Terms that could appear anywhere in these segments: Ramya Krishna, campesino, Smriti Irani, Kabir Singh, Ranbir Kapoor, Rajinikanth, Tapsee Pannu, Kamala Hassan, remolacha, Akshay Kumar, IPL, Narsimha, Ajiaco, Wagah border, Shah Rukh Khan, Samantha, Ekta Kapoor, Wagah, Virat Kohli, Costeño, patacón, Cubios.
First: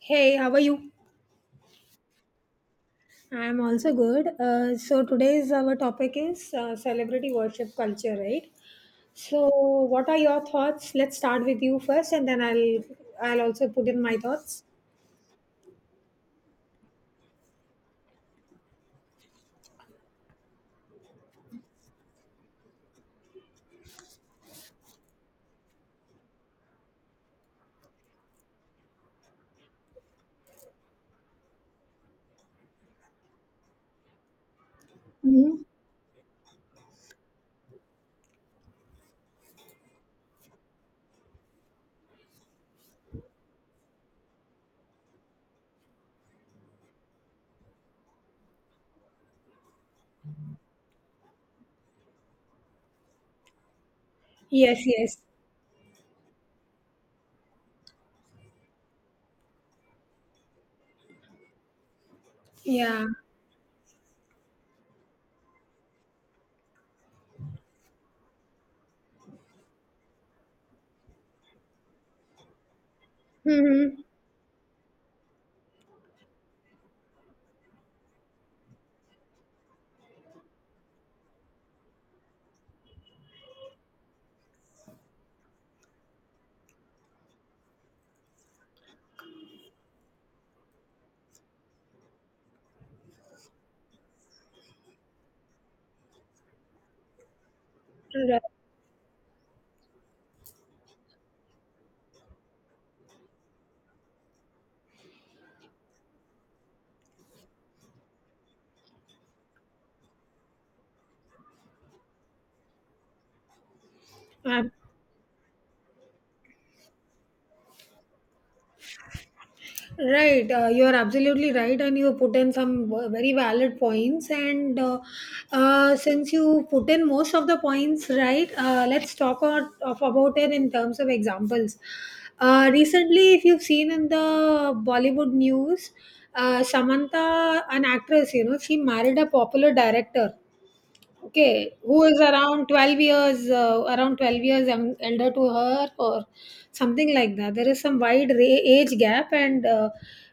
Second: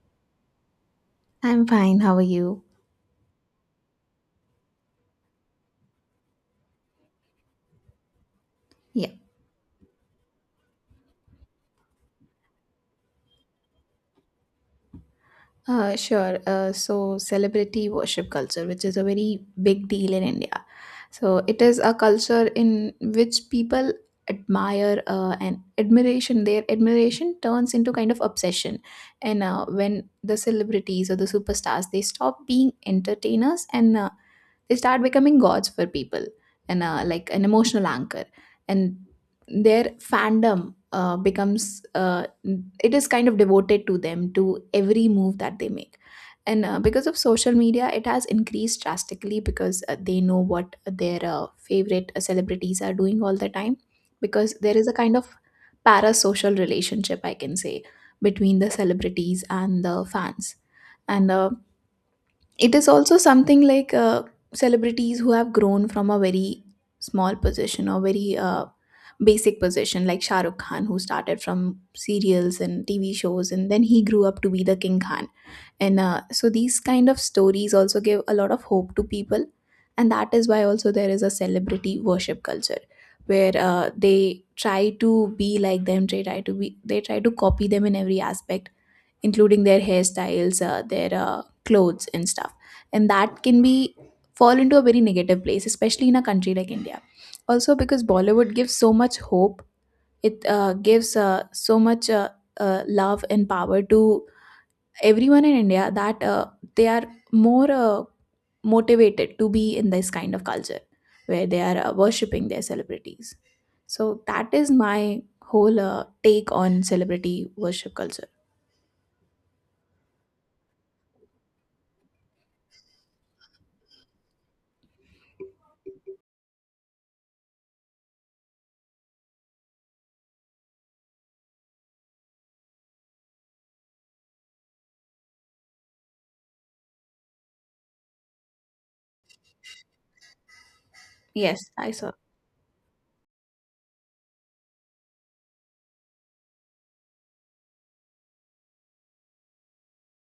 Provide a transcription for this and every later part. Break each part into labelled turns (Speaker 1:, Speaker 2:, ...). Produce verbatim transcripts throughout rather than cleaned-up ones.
Speaker 1: Hey, how are you?
Speaker 2: I'm fine. How are you?
Speaker 1: I'm also good. Uh, so today's our topic is uh, celebrity worship culture, right?
Speaker 2: Yeah,
Speaker 1: So, what are your thoughts? Let's start with you first, and then I'll I'll also put in my thoughts.
Speaker 2: uh, sure. Uh, so, celebrity worship culture, which is a very big deal in India. So, it is a culture in which people admire uh, and admiration, their admiration turns into kind of obsession. And uh, when the celebrities or the superstars, they stop being entertainers and uh, they start becoming
Speaker 1: Hmm.
Speaker 2: gods for people and uh, like an emotional anchor and their fandom uh, becomes uh, it is kind of devoted to them to every move that they make, and uh, because of social media it has increased drastically because uh, they know what their uh, favorite celebrities are doing all the time, because there
Speaker 1: Yes,
Speaker 2: is a
Speaker 1: yes,
Speaker 2: kind of parasocial relationship I can say between the celebrities and the fans. And uh, it is
Speaker 1: yeah.
Speaker 2: also something like uh, celebrities who have grown from a very small position or very uh, basic position, like Shah Rukh Khan, who started from serials and T V shows, and then
Speaker 1: Mm-hmm.
Speaker 2: he grew up to be the King Khan. And uh, so these kind of stories also give a lot of hope to people, and that is why also there is a celebrity worship culture where uh, they try to be like them, they try to be they try to copy them in every aspect, including their hairstyles, uh, their uh, clothes, and stuff. And that can be fall into a very negative place, especially in a country like India. Also, because Bollywood gives so much hope, it uh, gives uh, so much uh, uh, love and power to everyone in India that uh, they are more uh, motivated to be in this kind of culture where they are uh, worshipping their celebrities. So that
Speaker 1: Right.
Speaker 2: is my whole uh, take on celebrity worship culture.
Speaker 1: Right, uh, you're absolutely right, and you put in some v- very valid points. And uh, uh, Since you put in most of the points, right, uh, let's talk or of, about it in terms of examples. Uh, recently, if you've seen in the Bollywood news, uh, Samantha, an actress, you know, she married a popular director.
Speaker 2: Yes,
Speaker 1: Okay,
Speaker 2: I
Speaker 1: who
Speaker 2: saw.
Speaker 1: is around twelve years, uh, around twelve years um, elder to her or something like that. There is some wide ra- age gap, and uh,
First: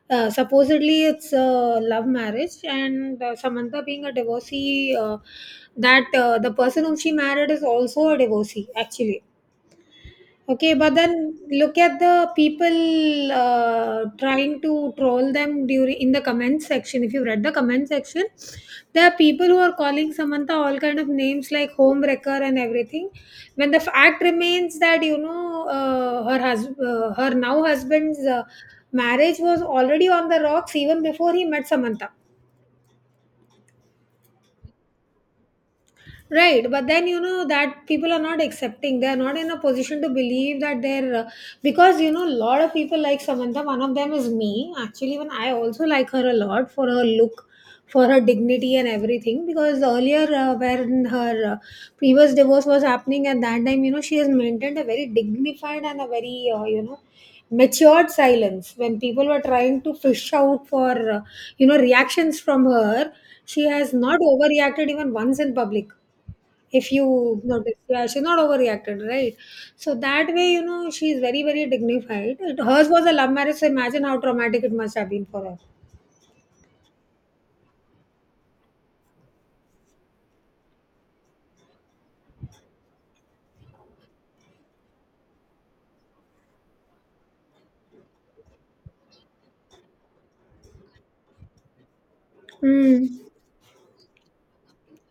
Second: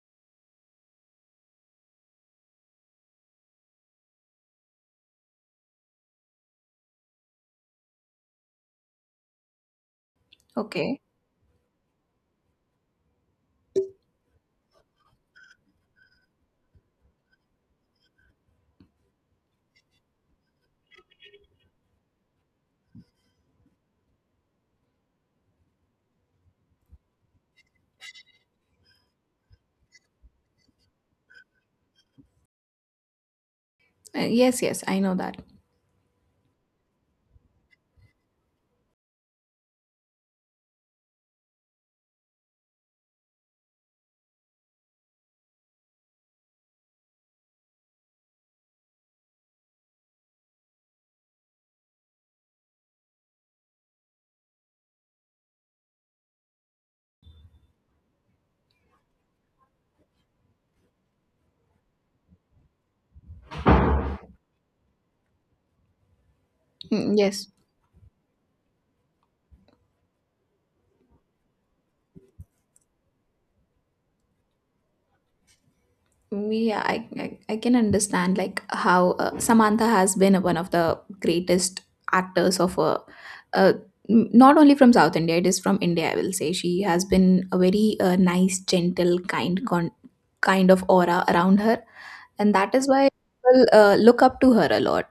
Speaker 1: uh, supposedly it's a love marriage, and uh, Samantha being a divorcee, uh, that uh, the person whom she married is also a divorcee actually. Okay, but
Speaker 2: Okay.
Speaker 1: then look at the people uh, trying to troll them during in the comment section. If you read the comment section, there are people who are calling Samantha all kind of names like home wrecker and everything. When the fact remains that you know uh, her hus- uh, her now husband's uh, marriage was already on the rocks even before he met Samantha.
Speaker 2: Uh, yes, yes, I know that.
Speaker 1: Right, but then you know that people are not accepting. They are not in a position to believe that they're uh, because you know a lot of people like Samantha. One of them is me. Actually, even I also like her a lot for her look, for her dignity and everything. Because earlier, uh, when her uh, previous divorce was happening, at that time, you know, she has maintained a very dignified and a very uh, you know matured silence when people were trying to fish out for uh, you know reactions from her. She has not overreacted even once in public if you
Speaker 2: Mm, yes,
Speaker 1: notice, yeah, she's not overreacted right, so that way you know she's very very dignified it, hers was a love marriage, so imagine how traumatic it must have been for her.
Speaker 2: we. I, I, I can understand like how uh, Samantha has been one of the greatest actors of a, uh, n- not only from South India, it is from India. I will say she has been a very uh, nice, gentle, kind, con- kind of aura around her, and that is
Speaker 1: Hmm.
Speaker 2: why people uh, look up to her a lot.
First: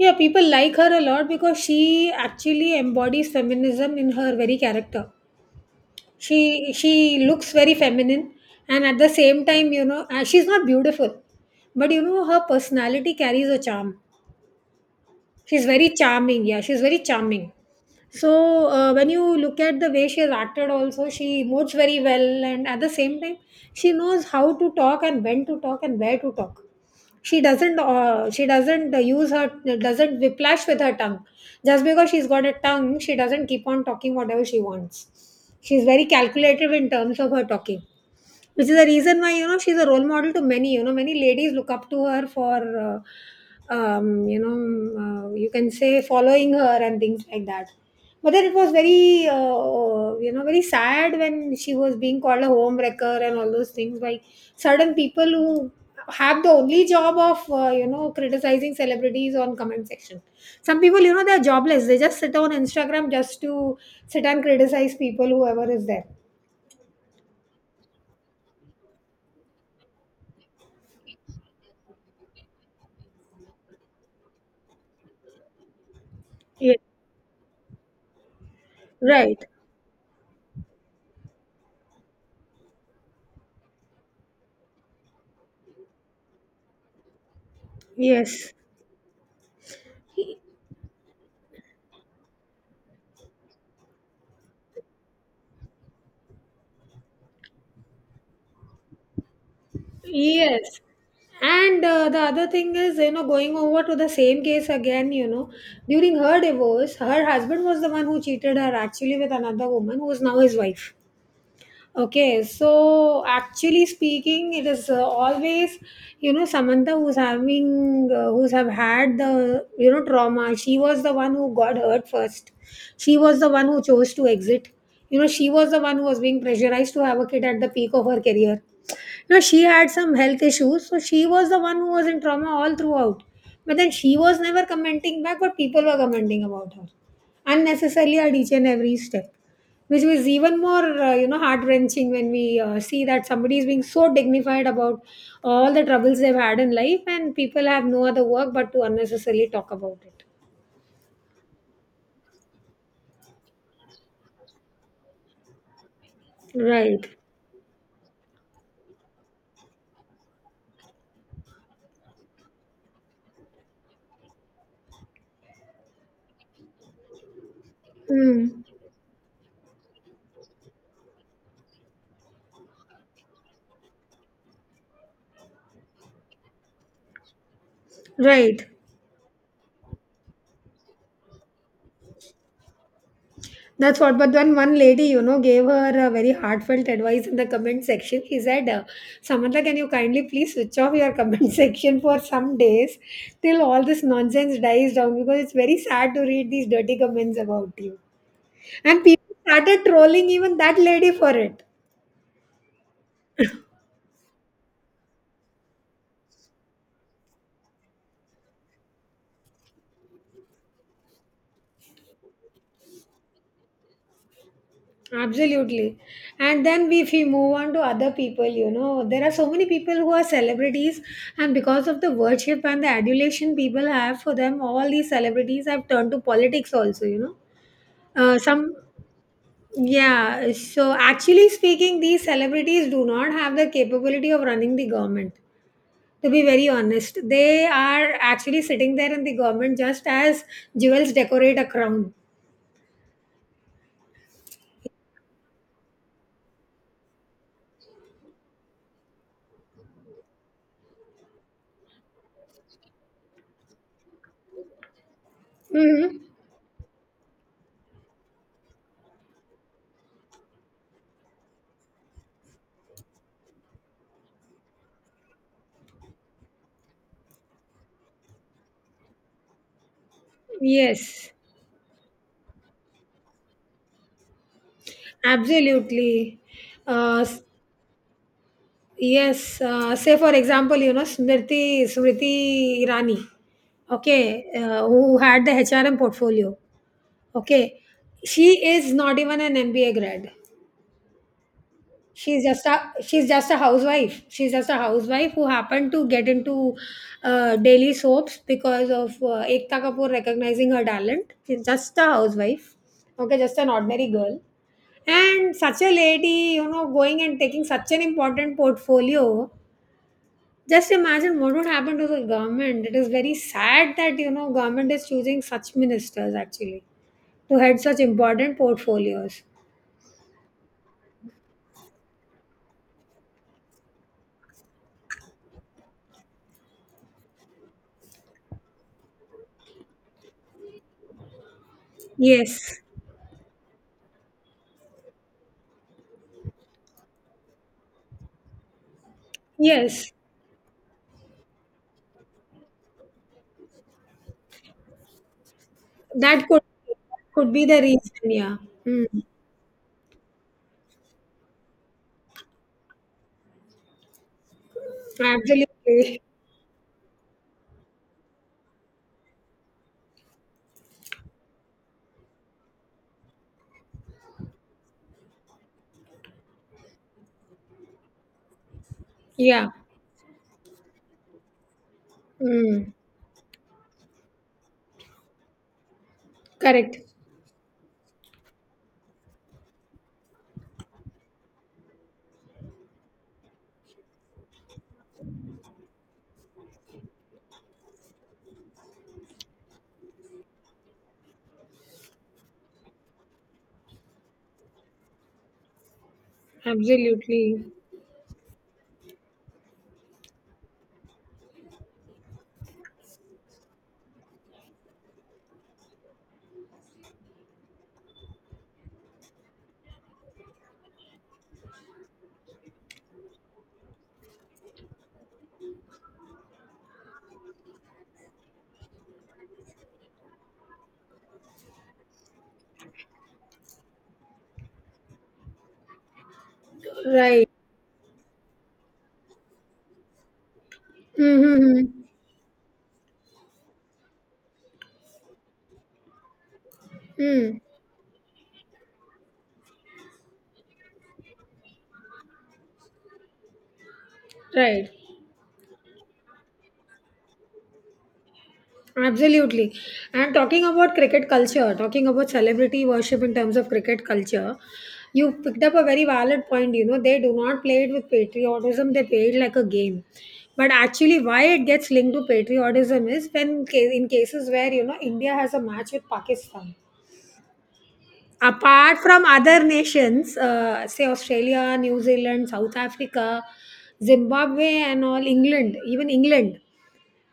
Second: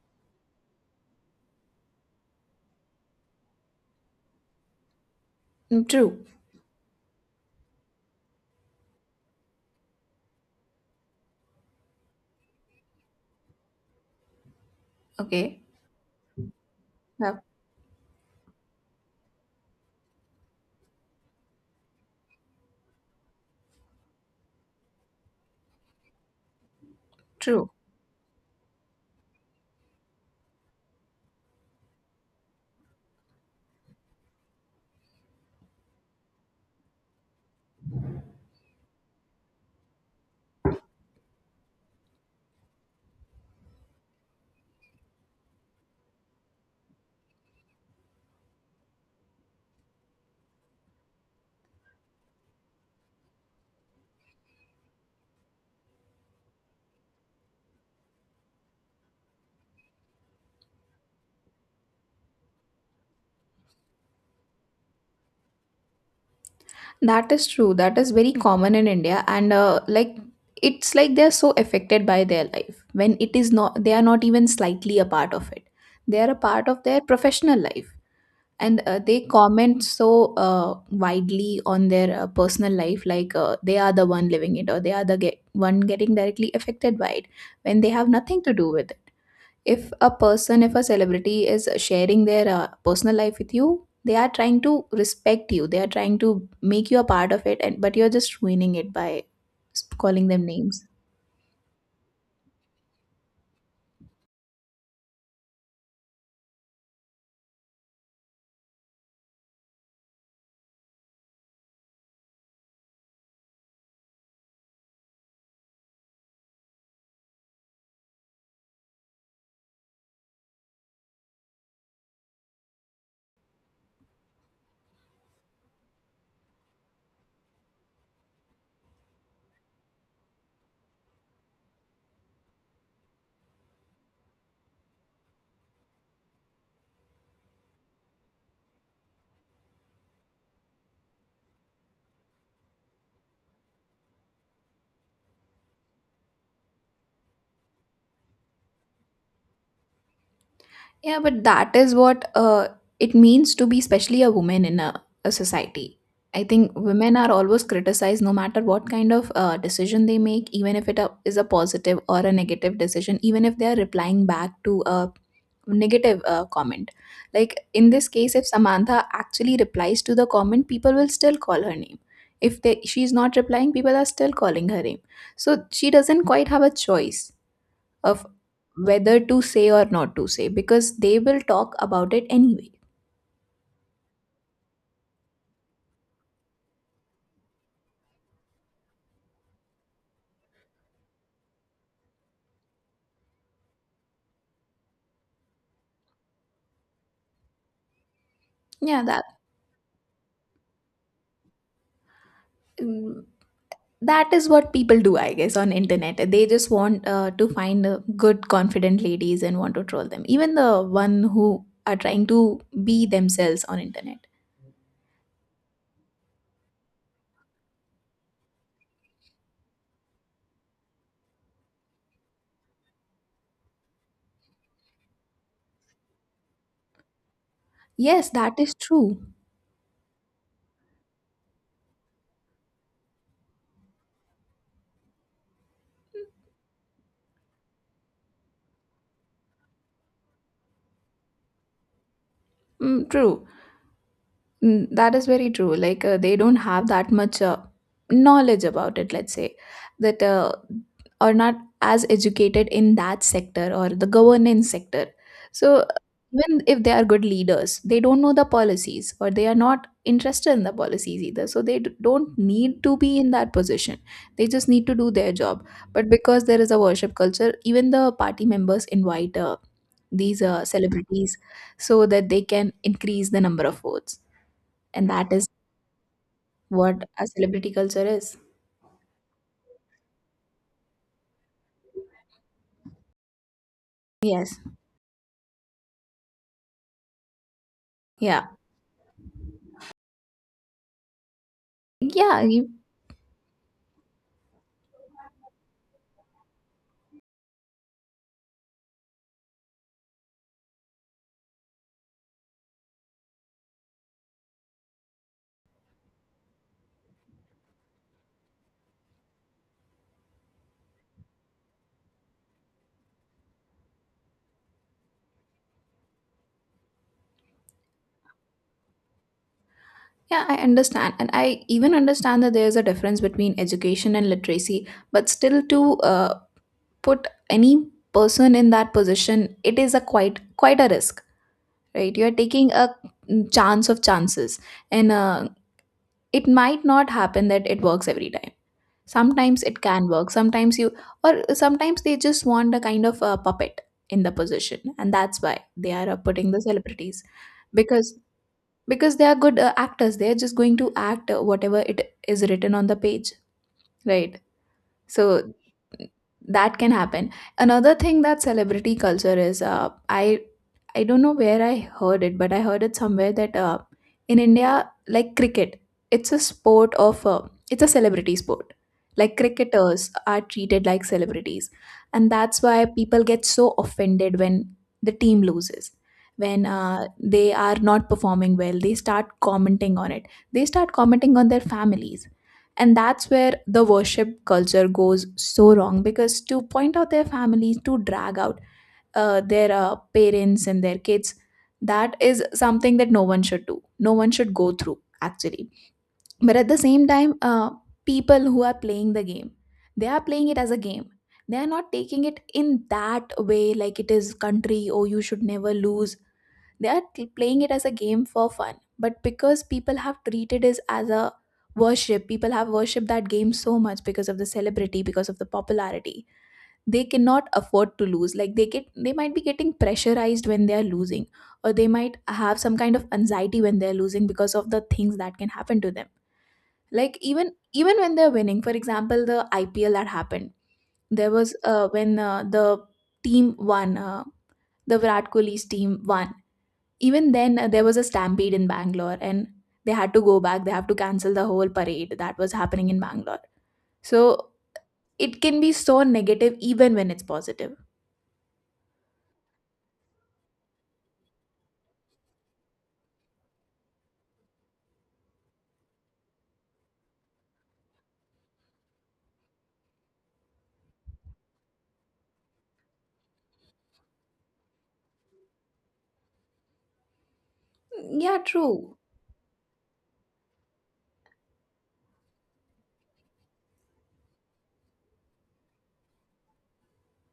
Speaker 1: Yeah, people like her a lot because she actually embodies feminism in her very character.
Speaker 2: Mm, true.
Speaker 1: She she looks very feminine, and at the same time you know uh, she's not beautiful, but you know her personality carries a charm.
Speaker 2: Okay.
Speaker 1: She's very charming. Yeah, she's very
Speaker 2: Yeah.
Speaker 1: charming. So uh, when you look at the way she has acted, also she moves very well, and at the same time, she knows how to talk and when to talk and where to talk. She
Speaker 2: True.
Speaker 1: doesn't. Uh, she doesn't uh, use her. Doesn't whiplash with her tongue. Just because she's got a tongue, she doesn't keep on talking whatever she wants. She's very calculative in terms of her talking. Which is the reason why, you know, she's a role model to many, you know, many ladies look up to her for, uh, um, you know, uh, you can say following her and things like that. But then it was very, uh, you know, very sad when she was being called a home wrecker and all those things by certain people who have the only job of, uh, you know, criticizing celebrities on comment section. Some people, you know, they're jobless. They just sit on Instagram just to sit and criticize people, whoever is there.
Speaker 2: That is true. That is very common in India, and uh, like it's like they're so affected by their life when it is not. They are not even slightly a part of it. They are a part
Speaker 1: Yes.
Speaker 2: of their professional life, and uh, they
Speaker 1: Right.
Speaker 2: comment so uh, widely on their uh, personal life, like uh, they are the one living it, or they are the get- one getting directly affected by it, when they have nothing
Speaker 1: Yes.
Speaker 2: to do with it. If a person, if a celebrity is sharing their uh, personal life with you, they are trying to respect you, they are trying to make you a part of it, and but you're just ruining it by s- calling them
Speaker 1: Yes.
Speaker 2: names.
Speaker 1: And uh, The other thing is, you know, going over to the same case again, you know, during her divorce, her husband was the one who cheated her actually with another woman who is now his wife. Okay, so actually speaking, it is uh, always, you know, Samantha who's having, uh, who's have had the, you know, trauma. She was the one who got hurt first. She was the one who chose to exit. You know, she was the one who was being pressurized to have a kid at the peak of her career. Now she had some health issues, so she was the one who was in trauma all throughout. But then she was never commenting back, but people were commenting about her unnecessarily at each and every step, which was even more uh, you know heart wrenching when we uh, see that somebody is being so dignified about all the troubles they've had in life, and people have no other work but to unnecessarily talk about it.
Speaker 2: Yeah, but that is what uh, it means to be, especially a woman in a, a society. I think
Speaker 1: Right.
Speaker 2: women are always criticized no matter what kind of uh, decision they make, even if it uh, is a positive or a negative decision, even if they are replying back to a negative uh, comment. Like in this case, if
Speaker 1: Hmm.
Speaker 2: Samantha actually replies to the comment, people will still call her name. If they, she's not replying, people are still calling her name. So she doesn't quite have a choice of
Speaker 1: Right.
Speaker 2: whether to say or not to say, because they will talk about it anyway.
Speaker 1: That's what. But then one lady, you know, gave her a very heartfelt advice in the comment section. He said, uh, Samantha, can you kindly please switch off your comment section for some days till all this nonsense dies down because it's very sad to read these dirty comments about you.
Speaker 2: Yeah,
Speaker 1: And
Speaker 2: that,
Speaker 1: people started trolling even that lady for it.
Speaker 2: mm, that is what people do, I guess, on internet. They just want uh, to find uh, good confident ladies and want to troll them, even the one who are trying to be themselves on internet.
Speaker 1: Absolutely. And then we- if we move on to other people, you know, there are so many people who are celebrities, and because of the worship and the adulation people have for them, all these celebrities have turned to politics also, you know.
Speaker 2: Yes,
Speaker 1: Uh,
Speaker 2: that
Speaker 1: some,
Speaker 2: is true.
Speaker 1: yeah, so actually speaking, these celebrities do not have the capability of running the government. To be very honest, they are actually sitting there in the government just as jewels decorate a crown.
Speaker 2: Mm, true. Mm, that is very true. Like uh, they don't have that much uh, knowledge about it. Let's say that uh, are not as educated in that sector or the governance sector. So
Speaker 1: Hmm.
Speaker 2: even if they are good leaders, they don't know the policies, or they are not interested in the policies either. So they d- don't need to be in that position. They just need to do their job. But because there is a worship culture, even the party members invite uh, these uh,
Speaker 1: Yes,
Speaker 2: celebrities so that they can increase the number of votes, and that is
Speaker 1: absolutely.
Speaker 2: what
Speaker 1: Uh,
Speaker 2: a celebrity culture is.
Speaker 1: Yes, uh, say for example, you know, Smriti Smriti Irani, okay,
Speaker 2: Yes.
Speaker 1: uh, who had the H R M portfolio, okay,
Speaker 2: Yeah.
Speaker 1: she is not even an M B A grad.
Speaker 2: yeah
Speaker 1: She's just
Speaker 2: you,
Speaker 1: a she's just a housewife. She's just a housewife who happened to get into uh, daily soaps because of uh, Ekta Kapoor recognizing her talent. She's just a housewife, okay, just an ordinary girl. And such a lady, you know, going and taking such an important portfolio. Just imagine what would happen to the government. It is very sad that you know government is choosing such ministers actually to head such important portfolios.
Speaker 2: yeah, I understand, and I even understand that there's a difference between education and literacy, but still, to uh, put any person in that position, it is a quite quite a risk, right? You are taking
Speaker 1: Yes,
Speaker 2: a mm, chance of chances and uh, it might not happen that it works every time. Sometimes it can
Speaker 1: yes,
Speaker 2: work, sometimes you, or sometimes they just want a kind of a puppet in the position, and that's why they are uh,
Speaker 1: that
Speaker 2: putting the
Speaker 1: could
Speaker 2: celebrities,
Speaker 1: could be the
Speaker 2: because
Speaker 1: reason. Yeah, mm.
Speaker 2: because they are good uh, actors, they are just going to act uh, whatever it is written on the page, right? So
Speaker 1: Absolutely.
Speaker 2: that can happen. Another thing that celebrity culture is uh, I i don't know where I heard it, but I heard it somewhere that uh, in India, like cricket, it's a sport of uh, it's a celebrity sport, like
Speaker 1: Yeah,
Speaker 2: cricketers are treated like celebrities, and that's why
Speaker 1: mm.
Speaker 2: people get so offended when the team loses, when
Speaker 1: Correct.
Speaker 2: uh, they are not performing well. They start commenting on it, they start commenting on their families, and that's where the worship culture goes so wrong, because to point out their families, to drag out uh, their uh, parents and their kids, that is something that no one should do, no one should go through actually. But at the same time,
Speaker 1: Absolutely
Speaker 2: uh, people who are playing the game, they are playing it as a game. They are not taking it in that way, like it is country or you should never lose. They are t- playing it as a game for fun, but because people have treated it as a worship, people have worshipped that game so much because of the celebrity, because of the popularity, they cannot afford to lose. Like they get, they might be getting pressurized when they are losing, or they might have some kind of anxiety when they are losing because of the things that can happen to them. Like
Speaker 1: right.
Speaker 2: even even when they're winning, for example, the I P L that happened, there was
Speaker 1: Mm-hmm.
Speaker 2: uh, when uh, the team won. Uh, the Virat Kohli's team won, even then
Speaker 1: Mm.
Speaker 2: uh, there was a stampede in bangalore, and they had to go back, they have to cancel the whole parade that was happening in bangalore. So
Speaker 1: Right.
Speaker 2: it can be so negative even when it's positive.
Speaker 1: Absolutely. And talking about cricket culture, talking about celebrity worship in terms of cricket culture, you picked up a very valid point. You know, they do not play it with patriotism, they play it like a game. But actually, why it gets linked to patriotism is when, ca- in cases where, you know, India has a match with Pakistan.
Speaker 2: Yeah, true.
Speaker 1: Apart from other nations, uh, say Australia, New Zealand, South Africa, Zimbabwe, and all, England, even England.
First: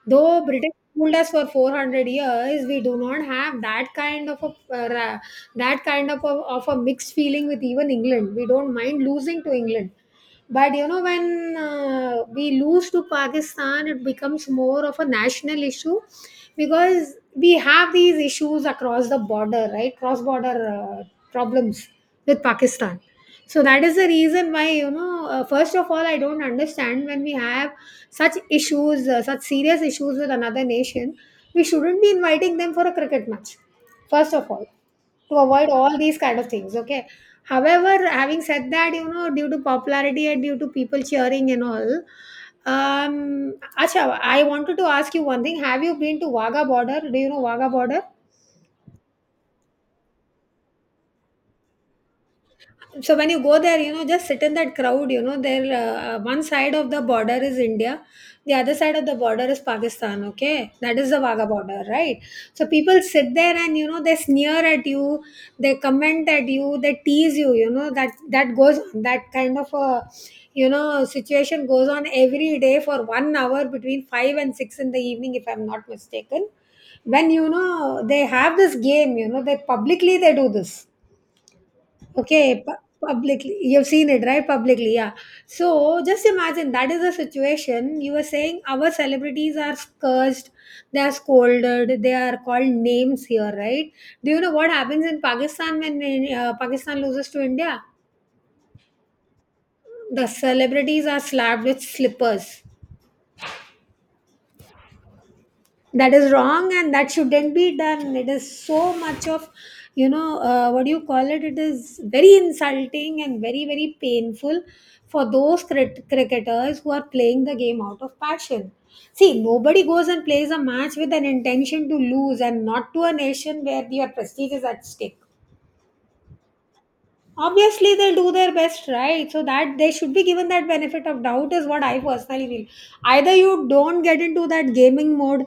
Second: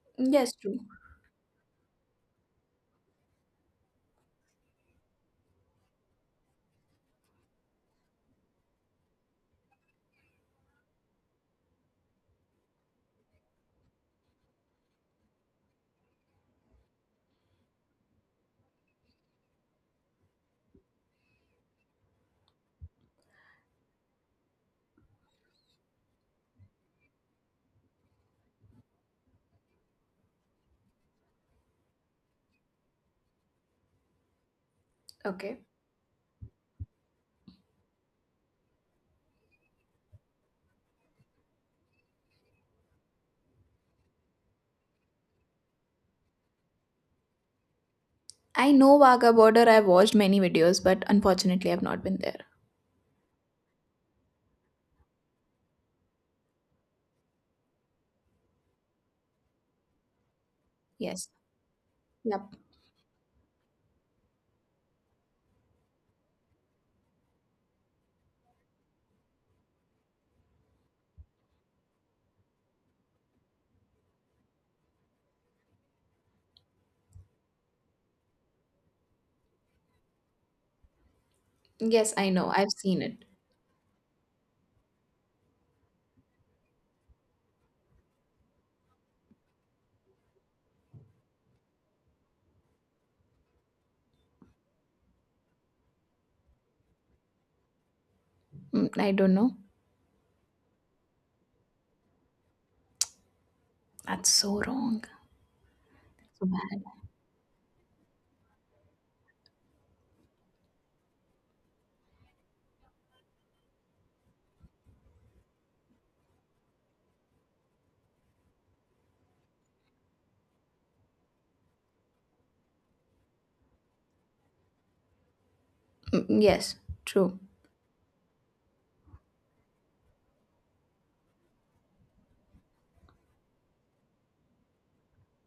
Speaker 1: Though
Speaker 2: Yes,
Speaker 1: British
Speaker 2: true.
Speaker 1: ruled us for four hundred years, we do not have that kind of a uh, ra- that kind of a, of a mixed feeling with even England. We don't mind losing to England, but you know when uh, we lose to Pakistan, it becomes more of a national issue because we have these issues across the border, right? Cross border uh, problems with Pakistan. So that is the reason why, you know, uh, first of all, I don't understand when we have such issues, uh, such serious issues with another nation, we shouldn't be inviting them for a cricket match, first of all, to
Speaker 2: Okay,
Speaker 1: avoid all these kind of things, okay? However, having said that, you know, due to popularity and due to people cheering and all, um, Acha, I wanted to ask you one thing. Have you been to Wagah border? Do you know Wagah border?
Speaker 2: I know wagah border, I've watched many videos, but unfortunately I've not been there.
Speaker 1: So when you go there, you know, just sit in that crowd. You know, there uh, one side of the border is India, the other side of the border is Pakistan. Okay, that is the
Speaker 2: Yes.
Speaker 1: Wagah border, right?
Speaker 2: Yep.
Speaker 1: So people sit there and you know they sneer at you, they comment at you, they tease you. You know that that goes that kind of a you know situation goes on every day for one hour between five and six in the evening, if I'm not mistaken. When you know they have this game, you know they publicly they do this.
Speaker 2: Yes, I know,
Speaker 1: Okay,
Speaker 2: I've
Speaker 1: pu-
Speaker 2: seen it.
Speaker 1: publicly, you've seen it, right? Publicly, yeah. So just imagine that is the situation. You were saying our celebrities are cursed, they are scolded, they are called names here, right? Do you know what happens in Pakistan when uh, Pakistan loses to India?
Speaker 2: Mm, I don't know.
Speaker 1: The celebrities are slapped with slippers.
Speaker 2: That's so wrong.
Speaker 1: That is
Speaker 2: So
Speaker 1: wrong
Speaker 2: bad.
Speaker 1: and that shouldn't be done. It is so much of, you know uh, what do you call it it is very insulting and very, very painful for those crit- cricketers who are playing the game out of passion. See, nobody goes and plays a match with an intention to lose, and not to a nation where your prestige is at stake.
Speaker 2: Mm, yes, true.
Speaker 1: Obviously, they'll do their best, right? So that they should be given that benefit of doubt is what I personally feel. Either you don't get into that gaming mode,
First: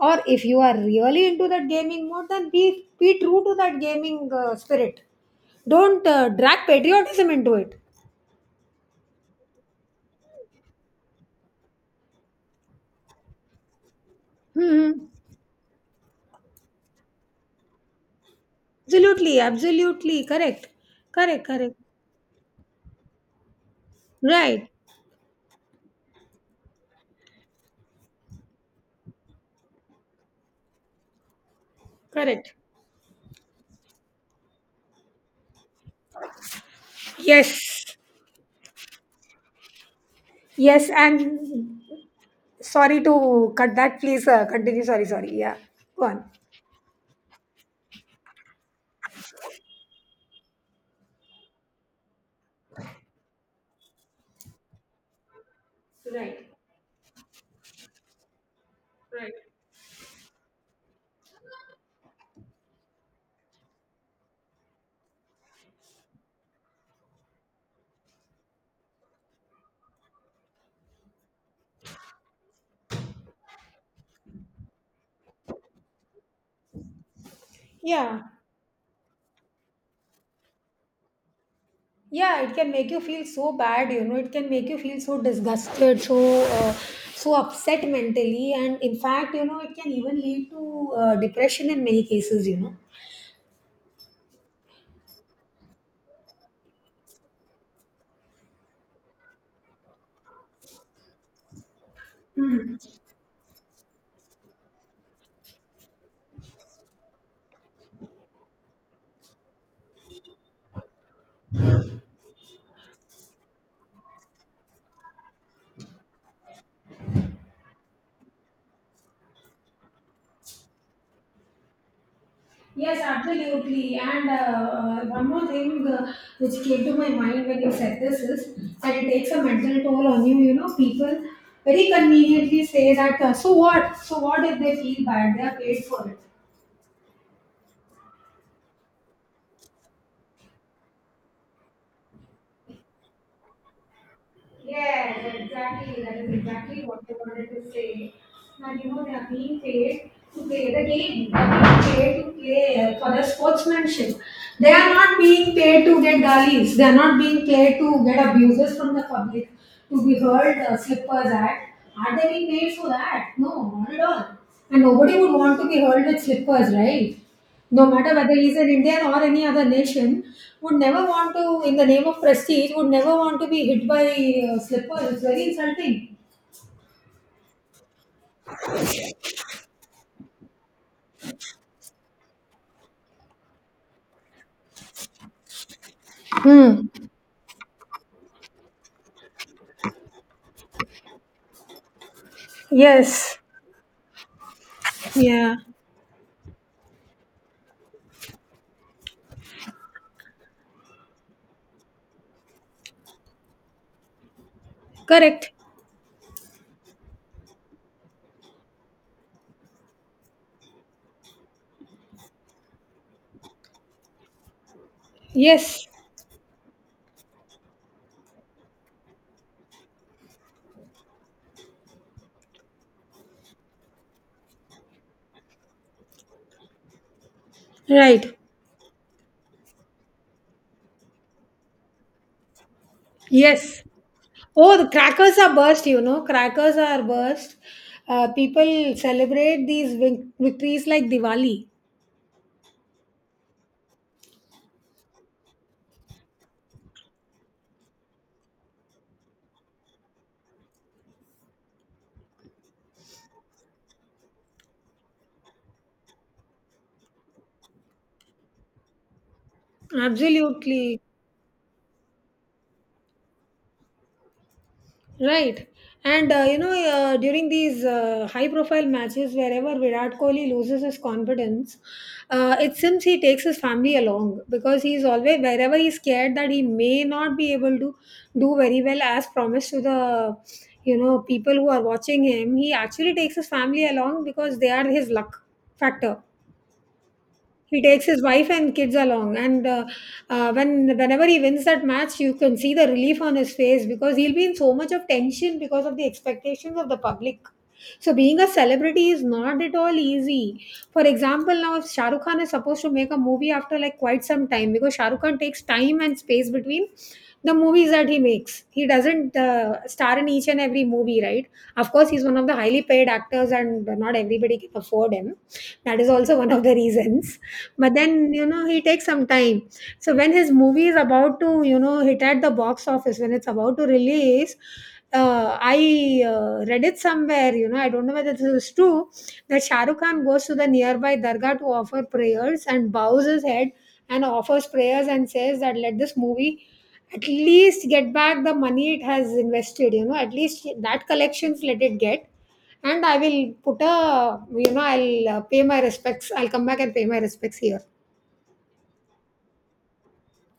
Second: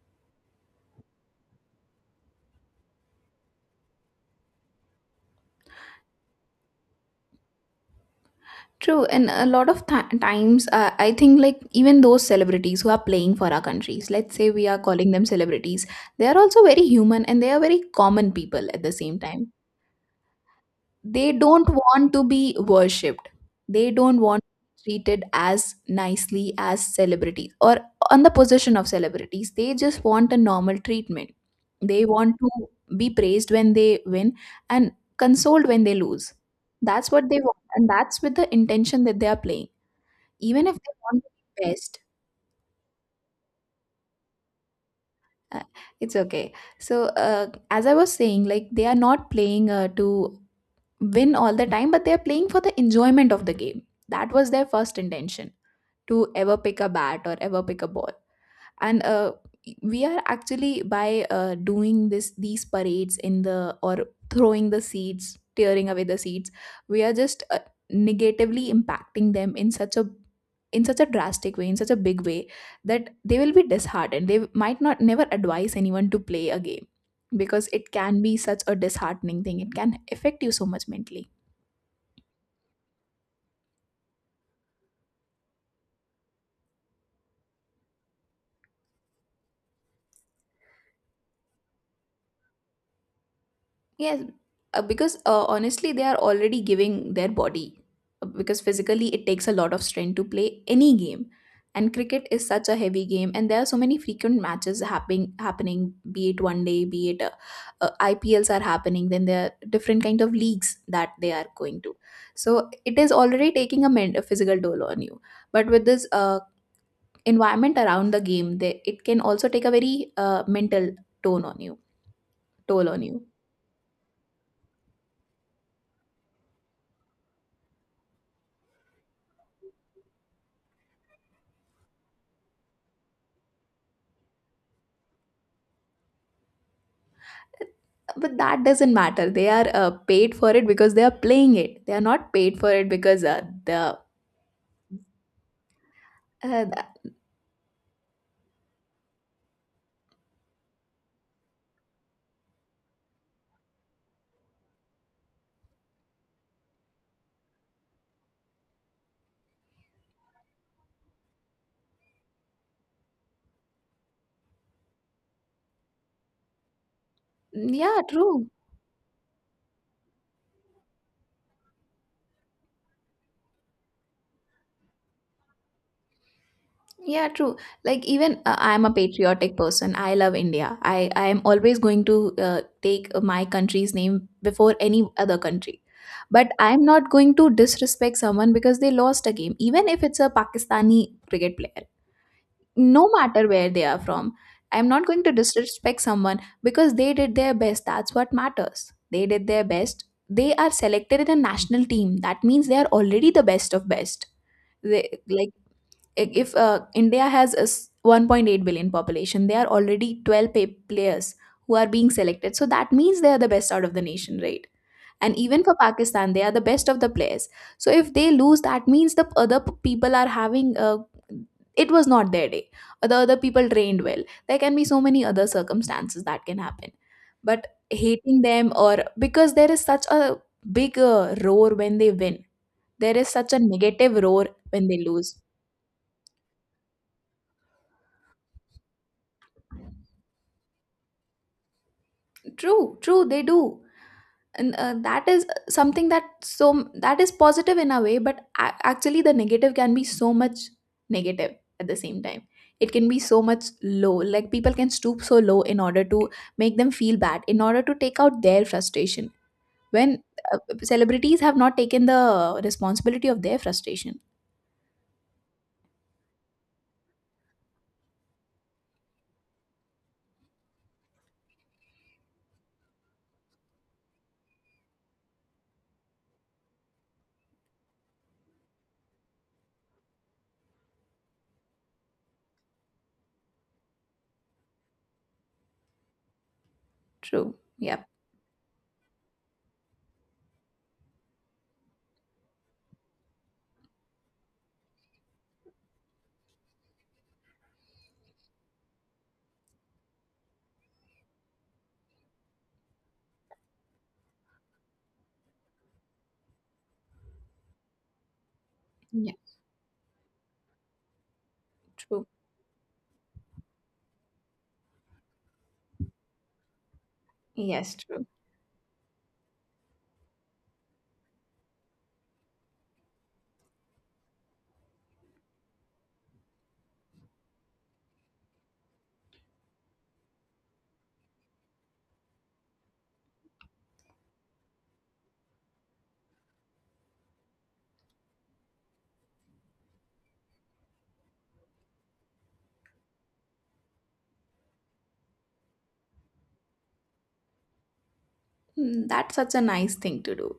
Speaker 1: or if you are really into that gaming mode, then be be true to that gaming uh, spirit. Don't uh, drag patriotism into it.
Speaker 2: True. And a lot of th- times, uh, I think, like, even those celebrities who are playing for our countries, let's say we are
Speaker 1: Hmm.
Speaker 2: calling them celebrities, they are also very human and they are very common people at the same
Speaker 1: Absolutely,
Speaker 2: time.
Speaker 1: absolutely correct.
Speaker 2: They
Speaker 1: Correct,
Speaker 2: don't
Speaker 1: correct.
Speaker 2: want to be worshipped. They don't want to
Speaker 1: Right.
Speaker 2: be treated as nicely as celebrities, or on the position of celebrities. They just want a normal treatment. They want to
Speaker 1: Correct.
Speaker 2: be praised when they win and consoled when they lose. That's what they want, and
Speaker 1: Yes.
Speaker 2: that's with the intention that they are playing, even if
Speaker 1: Yes,
Speaker 2: they want to be best.
Speaker 1: and sorry to cut that, please, uh, continue. Sorry, sorry. Yeah,
Speaker 2: uh,
Speaker 1: go
Speaker 2: it's
Speaker 1: on.
Speaker 2: okay. So uh, as I was saying, like they are not playing uh, to win all the time, but they're playing for the enjoyment of the game. That was their first intention to
Speaker 1: Right.
Speaker 2: ever pick a bat or ever pick a ball. And uh, we are actually by uh, doing this, these parades in the, or throwing the seeds, tearing away the seeds, we are just uh, negatively impacting them in such a, in such a drastic way, in such a big way, that they will be disheartened. They might not never advise anyone to play a game, because it
Speaker 1: Yeah,
Speaker 2: can be such a disheartening thing. It can affect you so much mentally.
Speaker 1: yeah, it can make you feel so bad, you know, it can make you feel so disgusted, so uh, so upset mentally, and in fact, you know, it can even lead to uh, depression in many cases, you know.
Speaker 2: Yes, uh, because uh, honestly, they are already giving their body. Uh, Because physically, it takes a lot of strength to play any game, and cricket is such a heavy game, and there are so many frequent matches happening. Happening, be it one day, be it uh, uh, I P Ls are happening. Then there are different kind of leagues that they are going to. So it is already taking a, men- a physical toll on you. But with this uh, environment around the game, they, it can also take a very uh, mental tone on you, toll
Speaker 1: Yes,
Speaker 2: on you.
Speaker 1: absolutely. And uh, uh, one more thing, uh, which came to my mind when you said this is that it takes a mental toll on you. You know, people very conveniently say that, uh, so what? So what if they feel bad? They are paid for it.
Speaker 2: But that doesn't matter. They are uh, paid for it because they are playing it. They are not paid for it because uh, the uh,
Speaker 1: Yes, exactly. That is exactly
Speaker 2: th-
Speaker 1: what I wanted to say. And you know, they are being paid to play the game. They are being paid to play uh, for the sportsmanship. They are not being paid to get gullies. They are not being paid to get abuses from the public, to be hurled uh, slippers at. Are they being paid for that? No, not at all. And nobody would want to be hurled with slippers, right? No
Speaker 2: yeah,
Speaker 1: matter whether
Speaker 2: true.
Speaker 1: he's an Indian or any other nation, would never want to, in the name of prestige, would never want to be hit by uh, slippers. It's very insulting.
Speaker 2: Yeah, true. Like, even uh, I am a patriotic person. I love India. I i am always going to uh, take my country's name before any other country, but I am
Speaker 1: Hmm.
Speaker 2: not going to disrespect someone because they lost a game, even if it's a Pakistani cricket player, no
Speaker 1: Yes.
Speaker 2: matter where they are from. I'm not going to
Speaker 1: Yeah.
Speaker 2: disrespect someone because they did their best. That's what matters. They did their best. They are selected in a national team. That means they are already the best of best. They, like,
Speaker 1: Correct.
Speaker 2: if uh, India has a s- one point eight billion population, they are already twelve pa- players who are being selected. So that means they are the best out of the nation, right? And even for
Speaker 1: Yes.
Speaker 2: Pakistan, they are the best of the players. So if they lose, that means the other p- people are having, uh, it was not their day, or the other people trained well. There can be so many other circumstances that can happen, but
Speaker 1: Right.
Speaker 2: hating them, or because there is such a big uh, roar when they win, there is such a
Speaker 1: Yes.
Speaker 2: negative roar
Speaker 1: Oh,
Speaker 2: when
Speaker 1: the
Speaker 2: they
Speaker 1: crackers
Speaker 2: lose.
Speaker 1: are burst, you know. Crackers are burst. Uh, people celebrate these vic- victories like Diwali.
Speaker 2: True, true, they do. And uh, that is something that, so that is positive in a way, but a- actually the negative can be so much negative at the same time. It can be so much low. Like, people can stoop so low in order to make them feel bad, in order to take out their frustration. When uh,
Speaker 1: Absolutely.
Speaker 2: celebrities have not taken the responsibility of their frustration.
Speaker 1: Right. And uh, you know, uh, during these uh, high profile matches, wherever Virat Kohli loses his confidence, uh, it seems he takes his family along because he's always, wherever he's scared that he may not be able to do very well as promised to the, you know, people who are watching him, he actually takes his family along because they are his luck factor.
Speaker 2: True.
Speaker 1: He takes
Speaker 2: Yeah.
Speaker 1: his wife and kids along, and uh, uh, when whenever he wins that match, you can see the relief on his face because he'll be in so much of tension because of the expectations of the public. So being a celebrity is not at all easy. For example, now if Shah Rukh Khan is supposed to make a movie after like quite some time because Shah Rukh Khan takes time and space between the movies that he makes. He
Speaker 2: Yeah.
Speaker 1: doesn't uh, star in each and every movie, right? Of course, he's
Speaker 2: True.
Speaker 1: one of the highly paid actors, and not everybody can afford him. That is also one of the reasons, but
Speaker 2: Yes. True.
Speaker 1: then, you know he takes some time. So when his movie is about to, you know hit at the box office, when it's about to release, uh, I uh, read it somewhere, you know, I don't know whether this is true, that Shah Rukh Khan goes to the nearby dargah to offer prayers and bows his head and offers prayers and says that let this movie at least get back the money it has invested, you know at least that collections let it get, and I will put a, you know I'll uh, pay my respects, I'll come back and pay my respects here
Speaker 2: Hmm, that's such a nice thing to do.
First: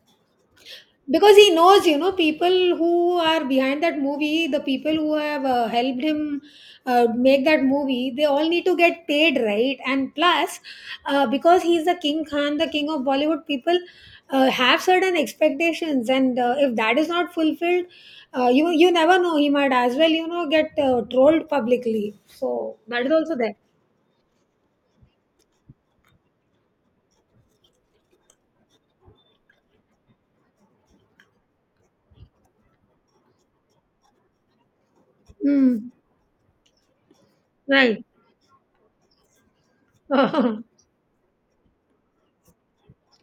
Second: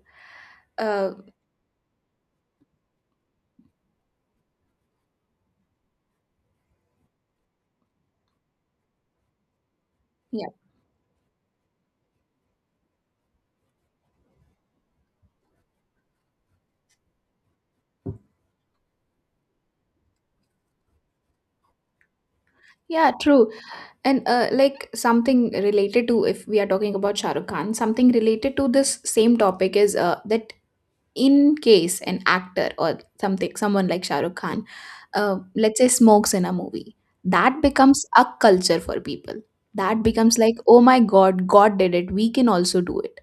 Speaker 2: Uh.
Speaker 1: because he knows, you know people who are behind that movie, the people who have uh, helped him uh, make that movie, they all need to get paid, right? And
Speaker 2: Yeah.
Speaker 1: plus, uh, because he's the King Khan, the king of Bollywood, people uh, have certain expectations, and uh, if that is not fulfilled, uh, you you never know, he might as well, you know get uh, trolled publicly, so that is
Speaker 2: Yeah.
Speaker 1: also
Speaker 2: True.
Speaker 1: there.
Speaker 2: And uh, like, something related to, if we are talking about Shah Rukh Khan, something related to this same topic is uh, that in case an actor or something, someone like Shah Rukh Khan, uh, let's say
Speaker 1: Mm.
Speaker 2: smokes in a movie, that
Speaker 1: Right.
Speaker 2: becomes a culture for people. That becomes like, oh my God, God did it, we can also do it.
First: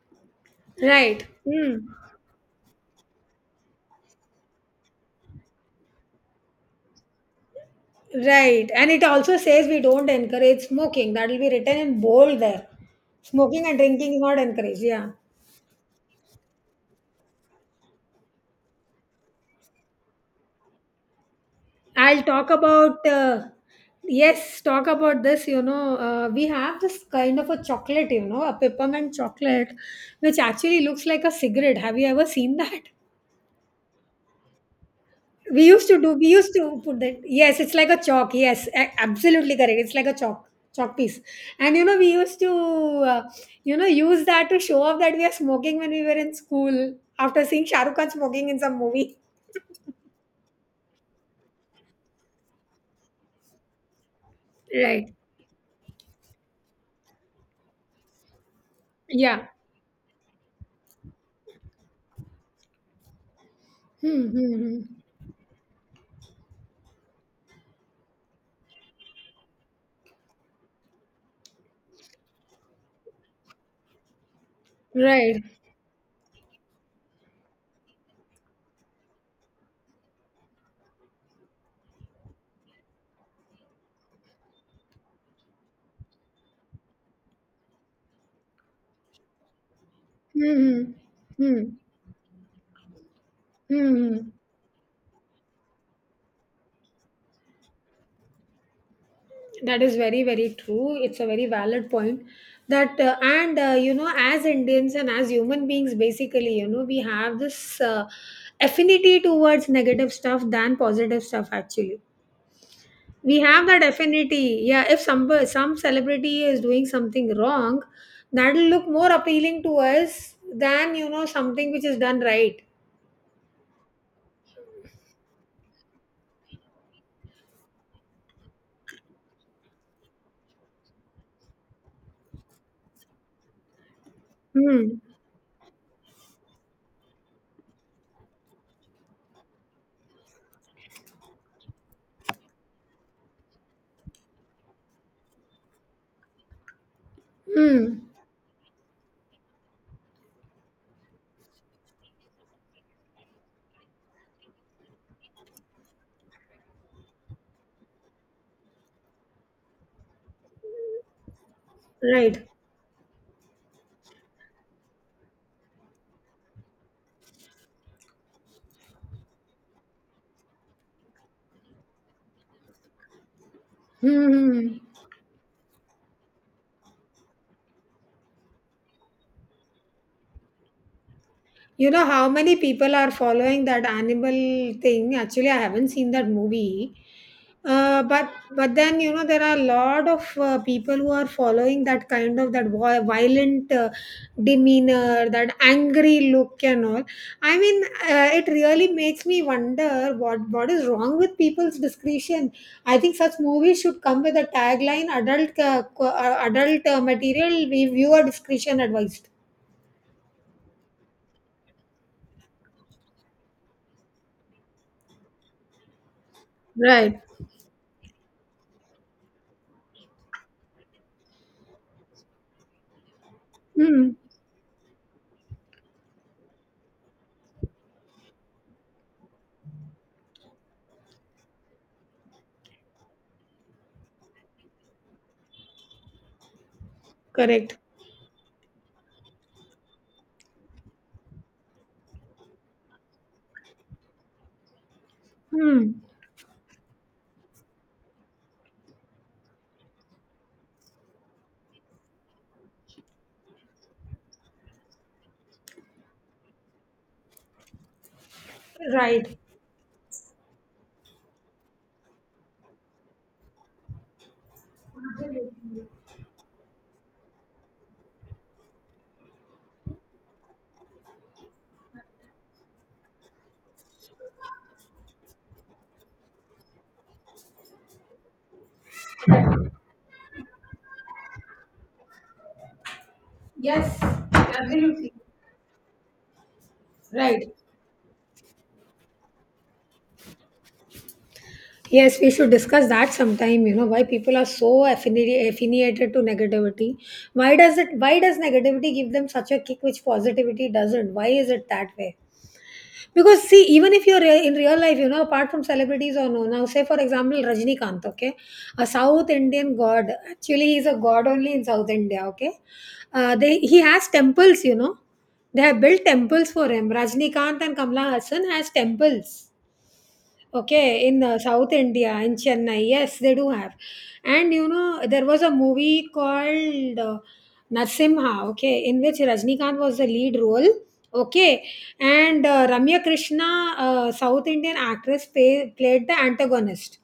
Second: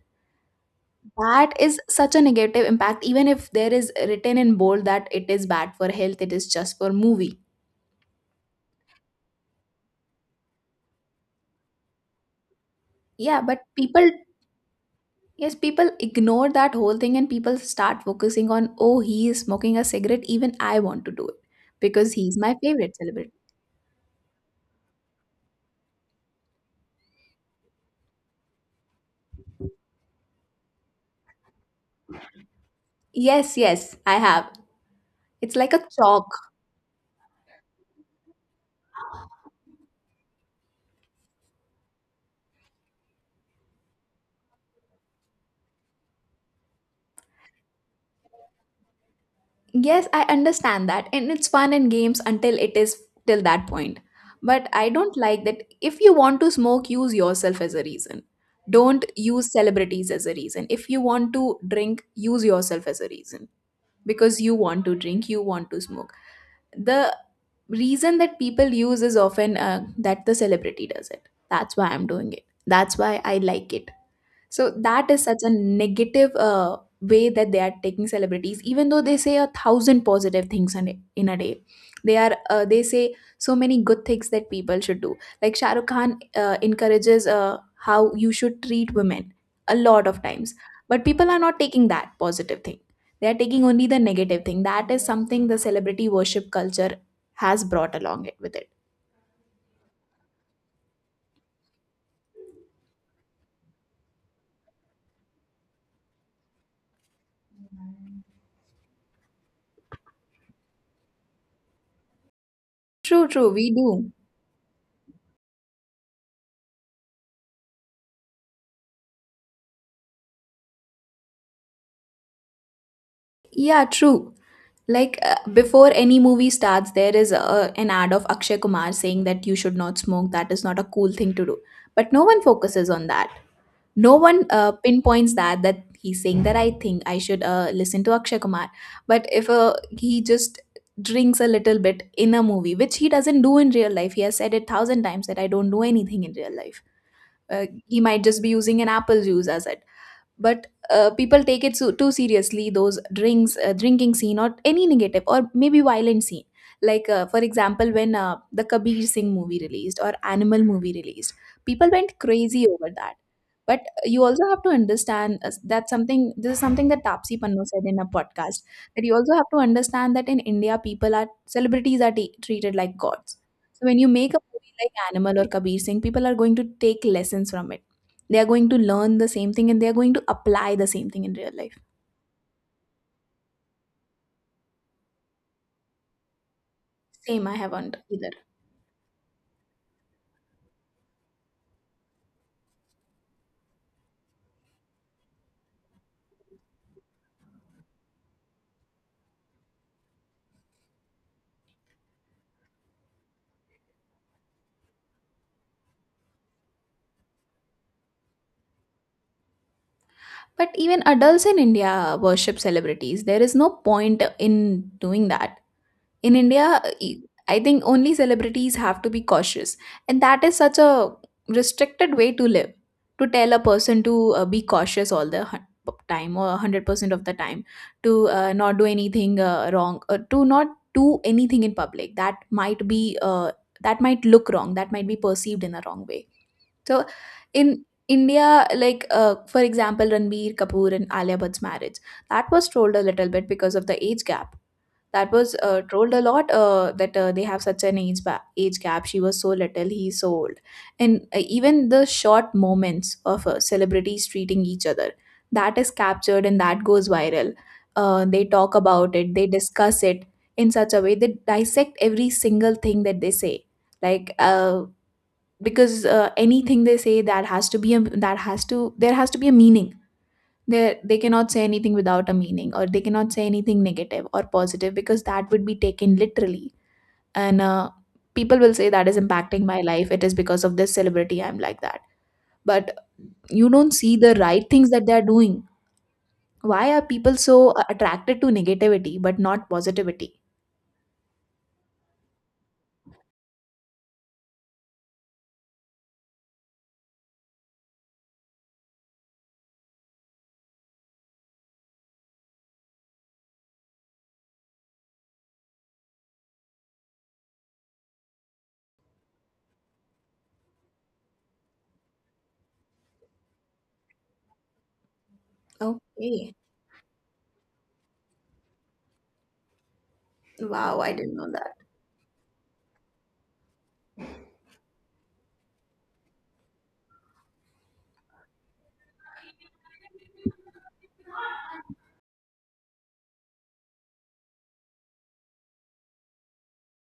Speaker 1: Right.
Speaker 2: That
Speaker 1: Mm.
Speaker 2: is such a negative impact, even if there is written in bold that it is bad for health, it is just for movie.
Speaker 1: Right. And it also says we don't encourage smoking. That will be written in bold there.
Speaker 2: Yeah, but
Speaker 1: Smoking and
Speaker 2: people.
Speaker 1: drinking is not encouraged. Yeah.
Speaker 2: Yes, people ignore that whole thing and people start focusing on, oh, he is smoking a cigarette. Even I want to do it because
Speaker 1: I'll
Speaker 2: he's
Speaker 1: talk
Speaker 2: my favorite
Speaker 1: about,
Speaker 2: celebrity.
Speaker 1: uh, yes, talk about this. You know, uh, we have this kind of a chocolate, you know, a peppermint chocolate, which actually looks like a cigarette. Have you ever seen that?
Speaker 2: Yes, yes, I have. It's
Speaker 1: We
Speaker 2: like a
Speaker 1: used to do,
Speaker 2: chalk.
Speaker 1: we used to put that. Yes, it's like a chalk. Yes, a- absolutely correct. It's like a chalk, chalk piece. And, you know, we used to, uh, you know, use that to show off that we are smoking when we were in school after seeing Shah Rukh Khan smoking in some movie.
Speaker 2: Yes, I understand that. And it's fun in games until it is till that point. But I
Speaker 1: Right.
Speaker 2: don't like that. If you want to smoke, use yourself as a reason. Don't
Speaker 1: Yeah.
Speaker 2: use celebrities as a reason. If you want to drink, use yourself as a reason,
Speaker 1: Hmm.
Speaker 2: because
Speaker 1: Hmm,
Speaker 2: you
Speaker 1: hmm.
Speaker 2: want to drink, you want to smoke. The reason that people use is often uh, that the celebrity does it, that's why I'm doing it, that's why I like it. So that is
Speaker 1: Right.
Speaker 2: such a negative uh, way that they are taking celebrities, even though they say a thousand positive things in a in a day. They are uh, they say so many good things that people should do. Like Shah Rukh Khan uh, encourages uh, how you should treat women a lot of times,
Speaker 1: Hmm. Hmm.
Speaker 2: but people are not
Speaker 1: Hmm.
Speaker 2: taking that positive thing. They are taking only the
Speaker 1: Hmm. Hmm.
Speaker 2: negative thing. That is something the celebrity worship culture has brought along it with it.
Speaker 1: That is very, very true. It's a very valid point. That uh, and uh, you know, as Indians and as human beings, basically, you know, we have this uh, affinity towards negative stuff than positive stuff. Actually,
Speaker 2: True,
Speaker 1: we
Speaker 2: true,
Speaker 1: have
Speaker 2: we
Speaker 1: that
Speaker 2: do.
Speaker 1: affinity. Yeah, if some some celebrity is doing something wrong, that'll look more appealing to us than you know something which is done right.
Speaker 2: Yeah, true. Like, uh, before any movie starts, there is a, an ad of Akshay Kumar saying that you should not smoke. That is not a cool thing to do. But no one focuses on that. No one uh,
Speaker 1: Hmm.
Speaker 2: pinpoints that, that he's saying that. I think I should uh, listen to Akshay Kumar. But if uh, he just drinks a little bit in a movie, which he doesn't do in real life, he has said it thousand times that I don't do anything in real life. Uh, he
Speaker 1: Hmm.
Speaker 2: might just be using an apple juice as it, but uh, people take it so, too seriously, those drinks uh, drinking scene, or any negative or maybe violent scene. Like, uh, for example, when uh, the Kabir Singh movie released or Animal movie released, people went
Speaker 1: Right.
Speaker 2: crazy over that. But you also have to understand uh, that something, this is something that Tapsi Pannu said in a podcast, that you also have to understand that in India people are, celebrities are t- treated like gods. So when you
Speaker 1: Hmm.
Speaker 2: make a
Speaker 1: Hmm, hmm.
Speaker 2: movie like Animal or Kabir Singh, people are going to take lessons from it. They are going to learn the same thing, and they are going to apply the same thing in real life.
Speaker 1: You know how many people are following that animal thing? Actually, I haven't seen that movie.
Speaker 2: Same, I haven't
Speaker 1: Uh, but
Speaker 2: either.
Speaker 1: but then, you know there are a lot of uh, people who are following that kind of that vi- violent uh, demeanor, that angry look and all. I mean, uh, it really makes me wonder what what is wrong with people's discretion. I think such movies should come with a tagline: "Adult uh, co- uh, adult uh, material, we viewer discretion advised."
Speaker 2: But even adults in India worship celebrities. There is no point in doing that. In India, e-
Speaker 1: Right.
Speaker 2: I think only celebrities have to be cautious, and that is such a restricted way to live, to tell a person
Speaker 1: Hmm.
Speaker 2: to uh, be cautious all the hun- time, or hundred percent of the time, to uh, not do anything uh, wrong, uh, to not do anything in public that might be uh, that might look wrong, that might be perceived in a wrong way. So
Speaker 1: Correct.
Speaker 2: in India, like, uh, for example, Ranbir Kapoor and Alia Bhatt's marriage, that was trolled a little bit because of the age gap. That was uh,
Speaker 1: Hmm.
Speaker 2: trolled a lot, uh, that uh, they have such an age ba- age gap, she was so little, he's so old. And uh, even the short moments of uh, celebrities treating each other, that is captured and that goes viral. Uh, they talk about it,
Speaker 1: Right.
Speaker 2: they discuss it in such a way. They dissect every single thing that they say. Like, uh, because uh, anything they say, that has to be a, that has to, there has to be a meaning. they they cannot say anything without a meaning, or they cannot say anything negative or positive, because that would be taken literally. And uh, people will say that is impacting my life, it is because of this celebrity I'm like that. But you don't
Speaker 1: Yes,
Speaker 2: see the right things that
Speaker 1: absolutely.
Speaker 2: they are doing. Why are people
Speaker 1: Right.
Speaker 2: so uh, attracted to negativity but not positivity?
Speaker 1: Yes, we should discuss that sometime, you know, why people are so affini- affiliated to negativity. Why does it why does negativity give them such a kick which positivity doesn't? Why is it that way? Because see, even if you're rea- in real life, you know, apart from celebrities or no, now say for example Rajinikanth, okay, a South Indian god. Actually, he's a god only in South India, okay. Uh, they he has temples, you know. They have built temples
Speaker 2: Okay.
Speaker 1: for him. Rajnikanth and Kamala Hassan has temples.
Speaker 2: Wow,
Speaker 1: Okay,
Speaker 2: I
Speaker 1: in
Speaker 2: didn't
Speaker 1: uh,
Speaker 2: know
Speaker 1: South
Speaker 2: that.
Speaker 1: India, in Chennai, yes, they do have. And you know, there was a movie called uh, Narsimha, okay, in which Rajnikant was the lead role, okay, and uh, Ramya Krishna, uh, South Indian actress, pay, played the antagonist.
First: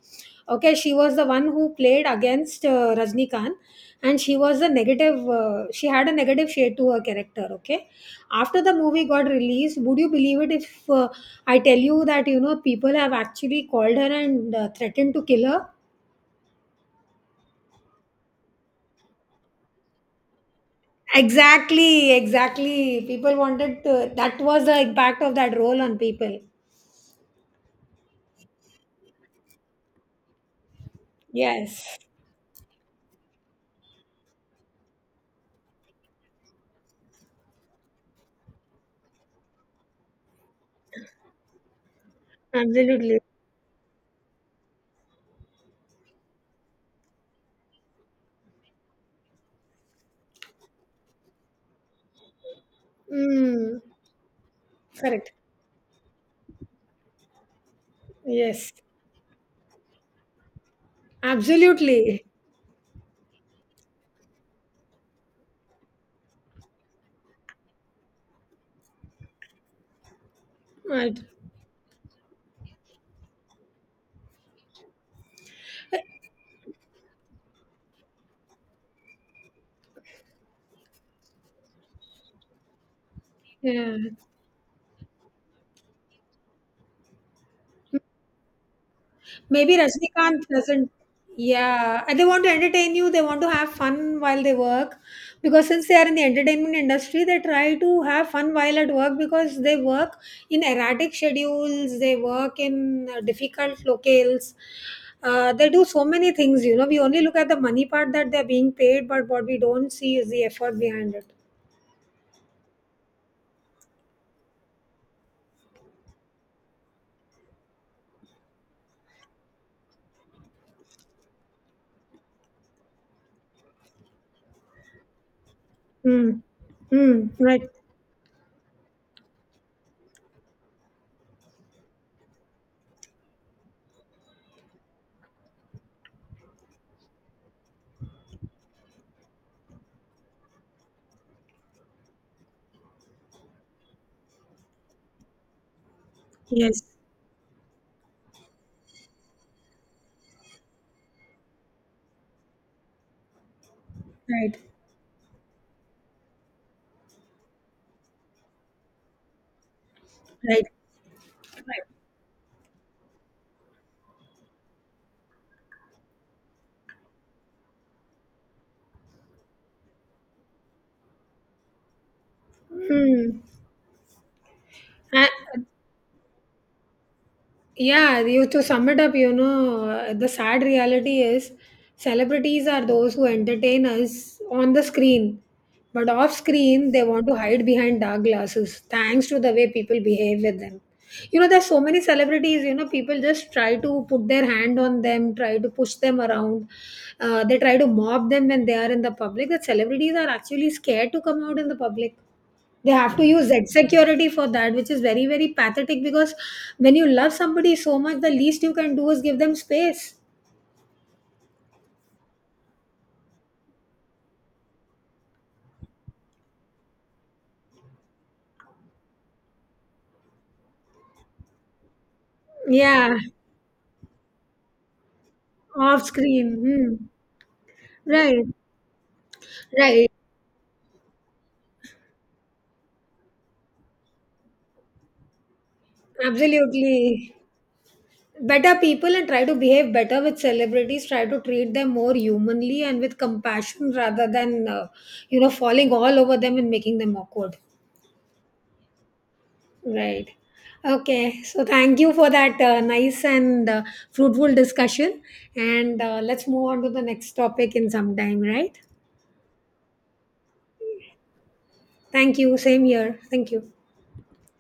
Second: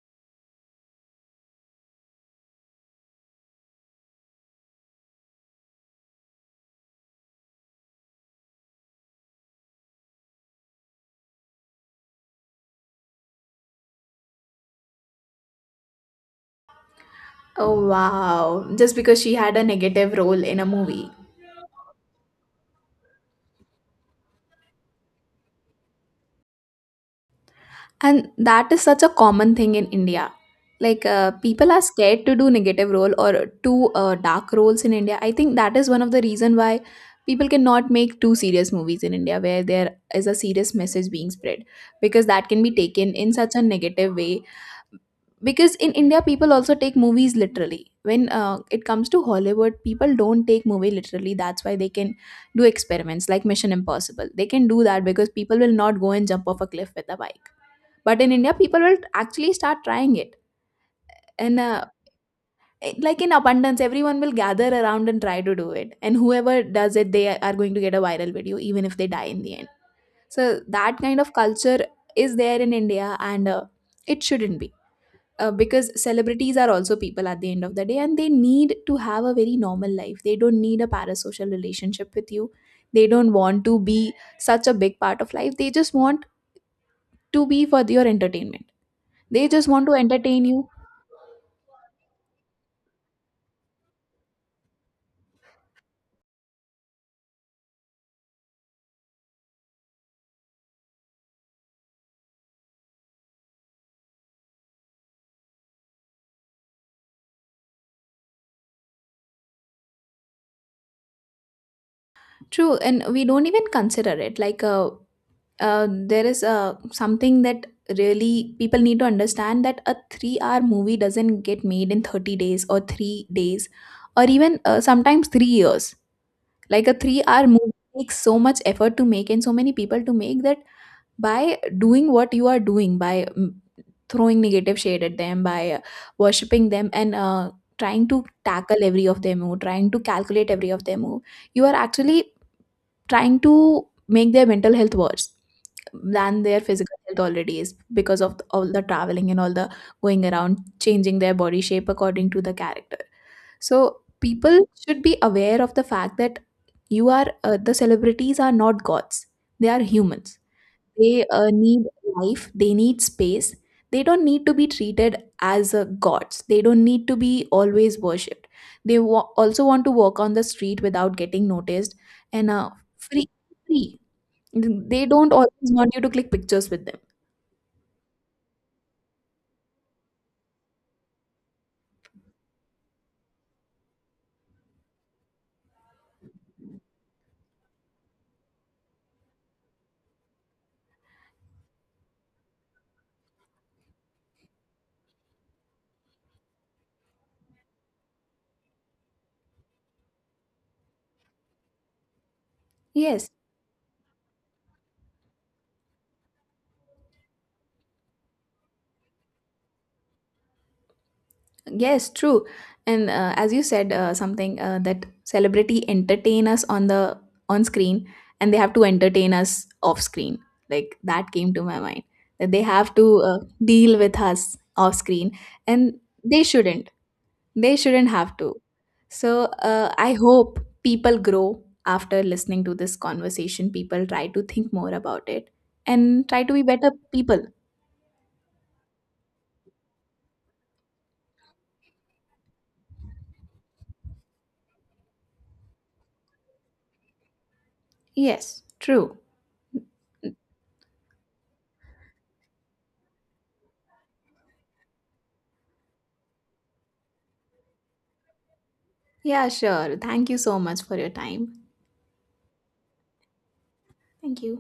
Speaker 1: Okay, she was the one who played against uh, Rajnikant, and she was a negative. Uh, she had a negative shade to her character. Okay, after the movie got released, would you believe it if? Uh, I tell you that, you know, people have actually called her and uh, threatened to kill her.
Speaker 2: Oh wow, just because she had a negative role in a movie.
Speaker 1: Exactly, exactly. People wanted to, that was the impact of that role on people.
Speaker 2: And that is such a common thing in India. Like, uh, people are
Speaker 1: Yes,
Speaker 2: scared to do negative role or too uh, dark roles in India. I think that is one of the reason why people cannot make too serious movies in India, where there is a serious message being spread, because that can be taken
Speaker 1: absolutely.
Speaker 2: in such a negative way. Because in India, people also take movies literally. When uh, it comes to Hollywood, people don't take movie literally, that's why they can do experiments like Mission
Speaker 1: Mm,
Speaker 2: Impossible. They can do that because
Speaker 1: correct.
Speaker 2: people will not go and jump off a cliff with a bike. But in India,
Speaker 1: Yes,
Speaker 2: people will actually start trying it. And uh,
Speaker 1: absolutely.
Speaker 2: it- like, in abundance, everyone will gather around and try to do it. And whoever does it, they are going to get a viral video, even if they die in the end. So that
Speaker 1: Right.
Speaker 2: kind of culture is there in India, and uh, it shouldn't be. Uh, because celebrities are also people at the end of the day, and they need to have a very normal life. They don't need a parasocial relationship with you. They don't want to
Speaker 1: Yeah.
Speaker 2: be such a big part of life. They just want to be for your entertainment. They just
Speaker 1: Maybe
Speaker 2: want to entertain
Speaker 1: Rajnikant
Speaker 2: you.
Speaker 1: doesn't. Yeah, and they want to entertain you. They want to have fun while they work, because since they are in the entertainment industry, they try to have fun while at work because they work in erratic schedules. They work in uh, difficult locales. Uh, they do so many things. You know, we only look at the money part that they're being paid, but what we don't see is the effort behind it.
Speaker 2: True, and we don't even consider it. Like, uh, uh, there is uh, something that really people need to understand, that a three-hour movie doesn't get made in thirty days or three days, or even uh, sometimes three years.
Speaker 1: Hmm.
Speaker 2: Like, a
Speaker 1: Hmm.
Speaker 2: three-hour
Speaker 1: Right.
Speaker 2: movie takes so much effort to make and so many people to make, that by doing what you are doing, by mm, throwing negative shade at them, by uh, worshipping them, and uh, trying to tackle every of their move, trying to calculate every of their move, you are actually trying to make their mental health worse than their
Speaker 1: Yes.
Speaker 2: physical health already is, because of all the traveling and all the going around, changing their body shape according to the character. So
Speaker 1: Right.
Speaker 2: people should be aware of the fact that, you are uh, the celebrities are not gods, they are humans.
Speaker 1: Right.
Speaker 2: They uh, need life, they need space. They don't need to be treated as uh, gods. They don't need to be always worshipped. They wa- also want to walk on the street without getting noticed, and uh, free,
Speaker 1: Hmm.
Speaker 2: free. They don't always want you to click pictures with them.
Speaker 1: Yeah, you to sum it up, you know, uh, the sad reality is celebrities are those who entertain us on the screen, but off screen they want to hide behind dark glasses thanks to the way people behave with them. You know, there's so many celebrities, you know, people just try to put their hand on them, try to push them around. Uh, they try to mob them when they are in the public. That celebrities are actually scared to come out in the public, they have to
Speaker 2: Yes.
Speaker 1: use Z security for that, which is very, very pathetic, because when you love somebody so much, the least you can do is give them space.
Speaker 2: Yes, true. And uh, as you said, uh, something uh, that celebrity entertain us on the on screen, and they have to entertain us off screen. Like, that came to my mind, that they have
Speaker 1: Yeah,
Speaker 2: to uh, deal with us off screen, and
Speaker 1: off
Speaker 2: they
Speaker 1: screen.
Speaker 2: shouldn't.
Speaker 1: Hmm.
Speaker 2: They shouldn't have
Speaker 1: Right.
Speaker 2: to. So uh,
Speaker 1: Right.
Speaker 2: I hope people grow after listening to this conversation. People try to think more about it and try to be better
Speaker 1: Absolutely.
Speaker 2: people.
Speaker 1: Better people, and try to behave better with celebrities, try to treat them more humanly and with compassion, rather than uh, you know falling all over them and making them awkward.
Speaker 2: Yes, true.
Speaker 1: Right. Okay. So thank you for that uh, nice and uh, fruitful discussion. And uh, let's move on to the next topic in some time, right?
Speaker 2: Yeah, sure. Thank you so much for your time.
Speaker 1: Thank you. Same here. Thank you.
Speaker 2: Thank you.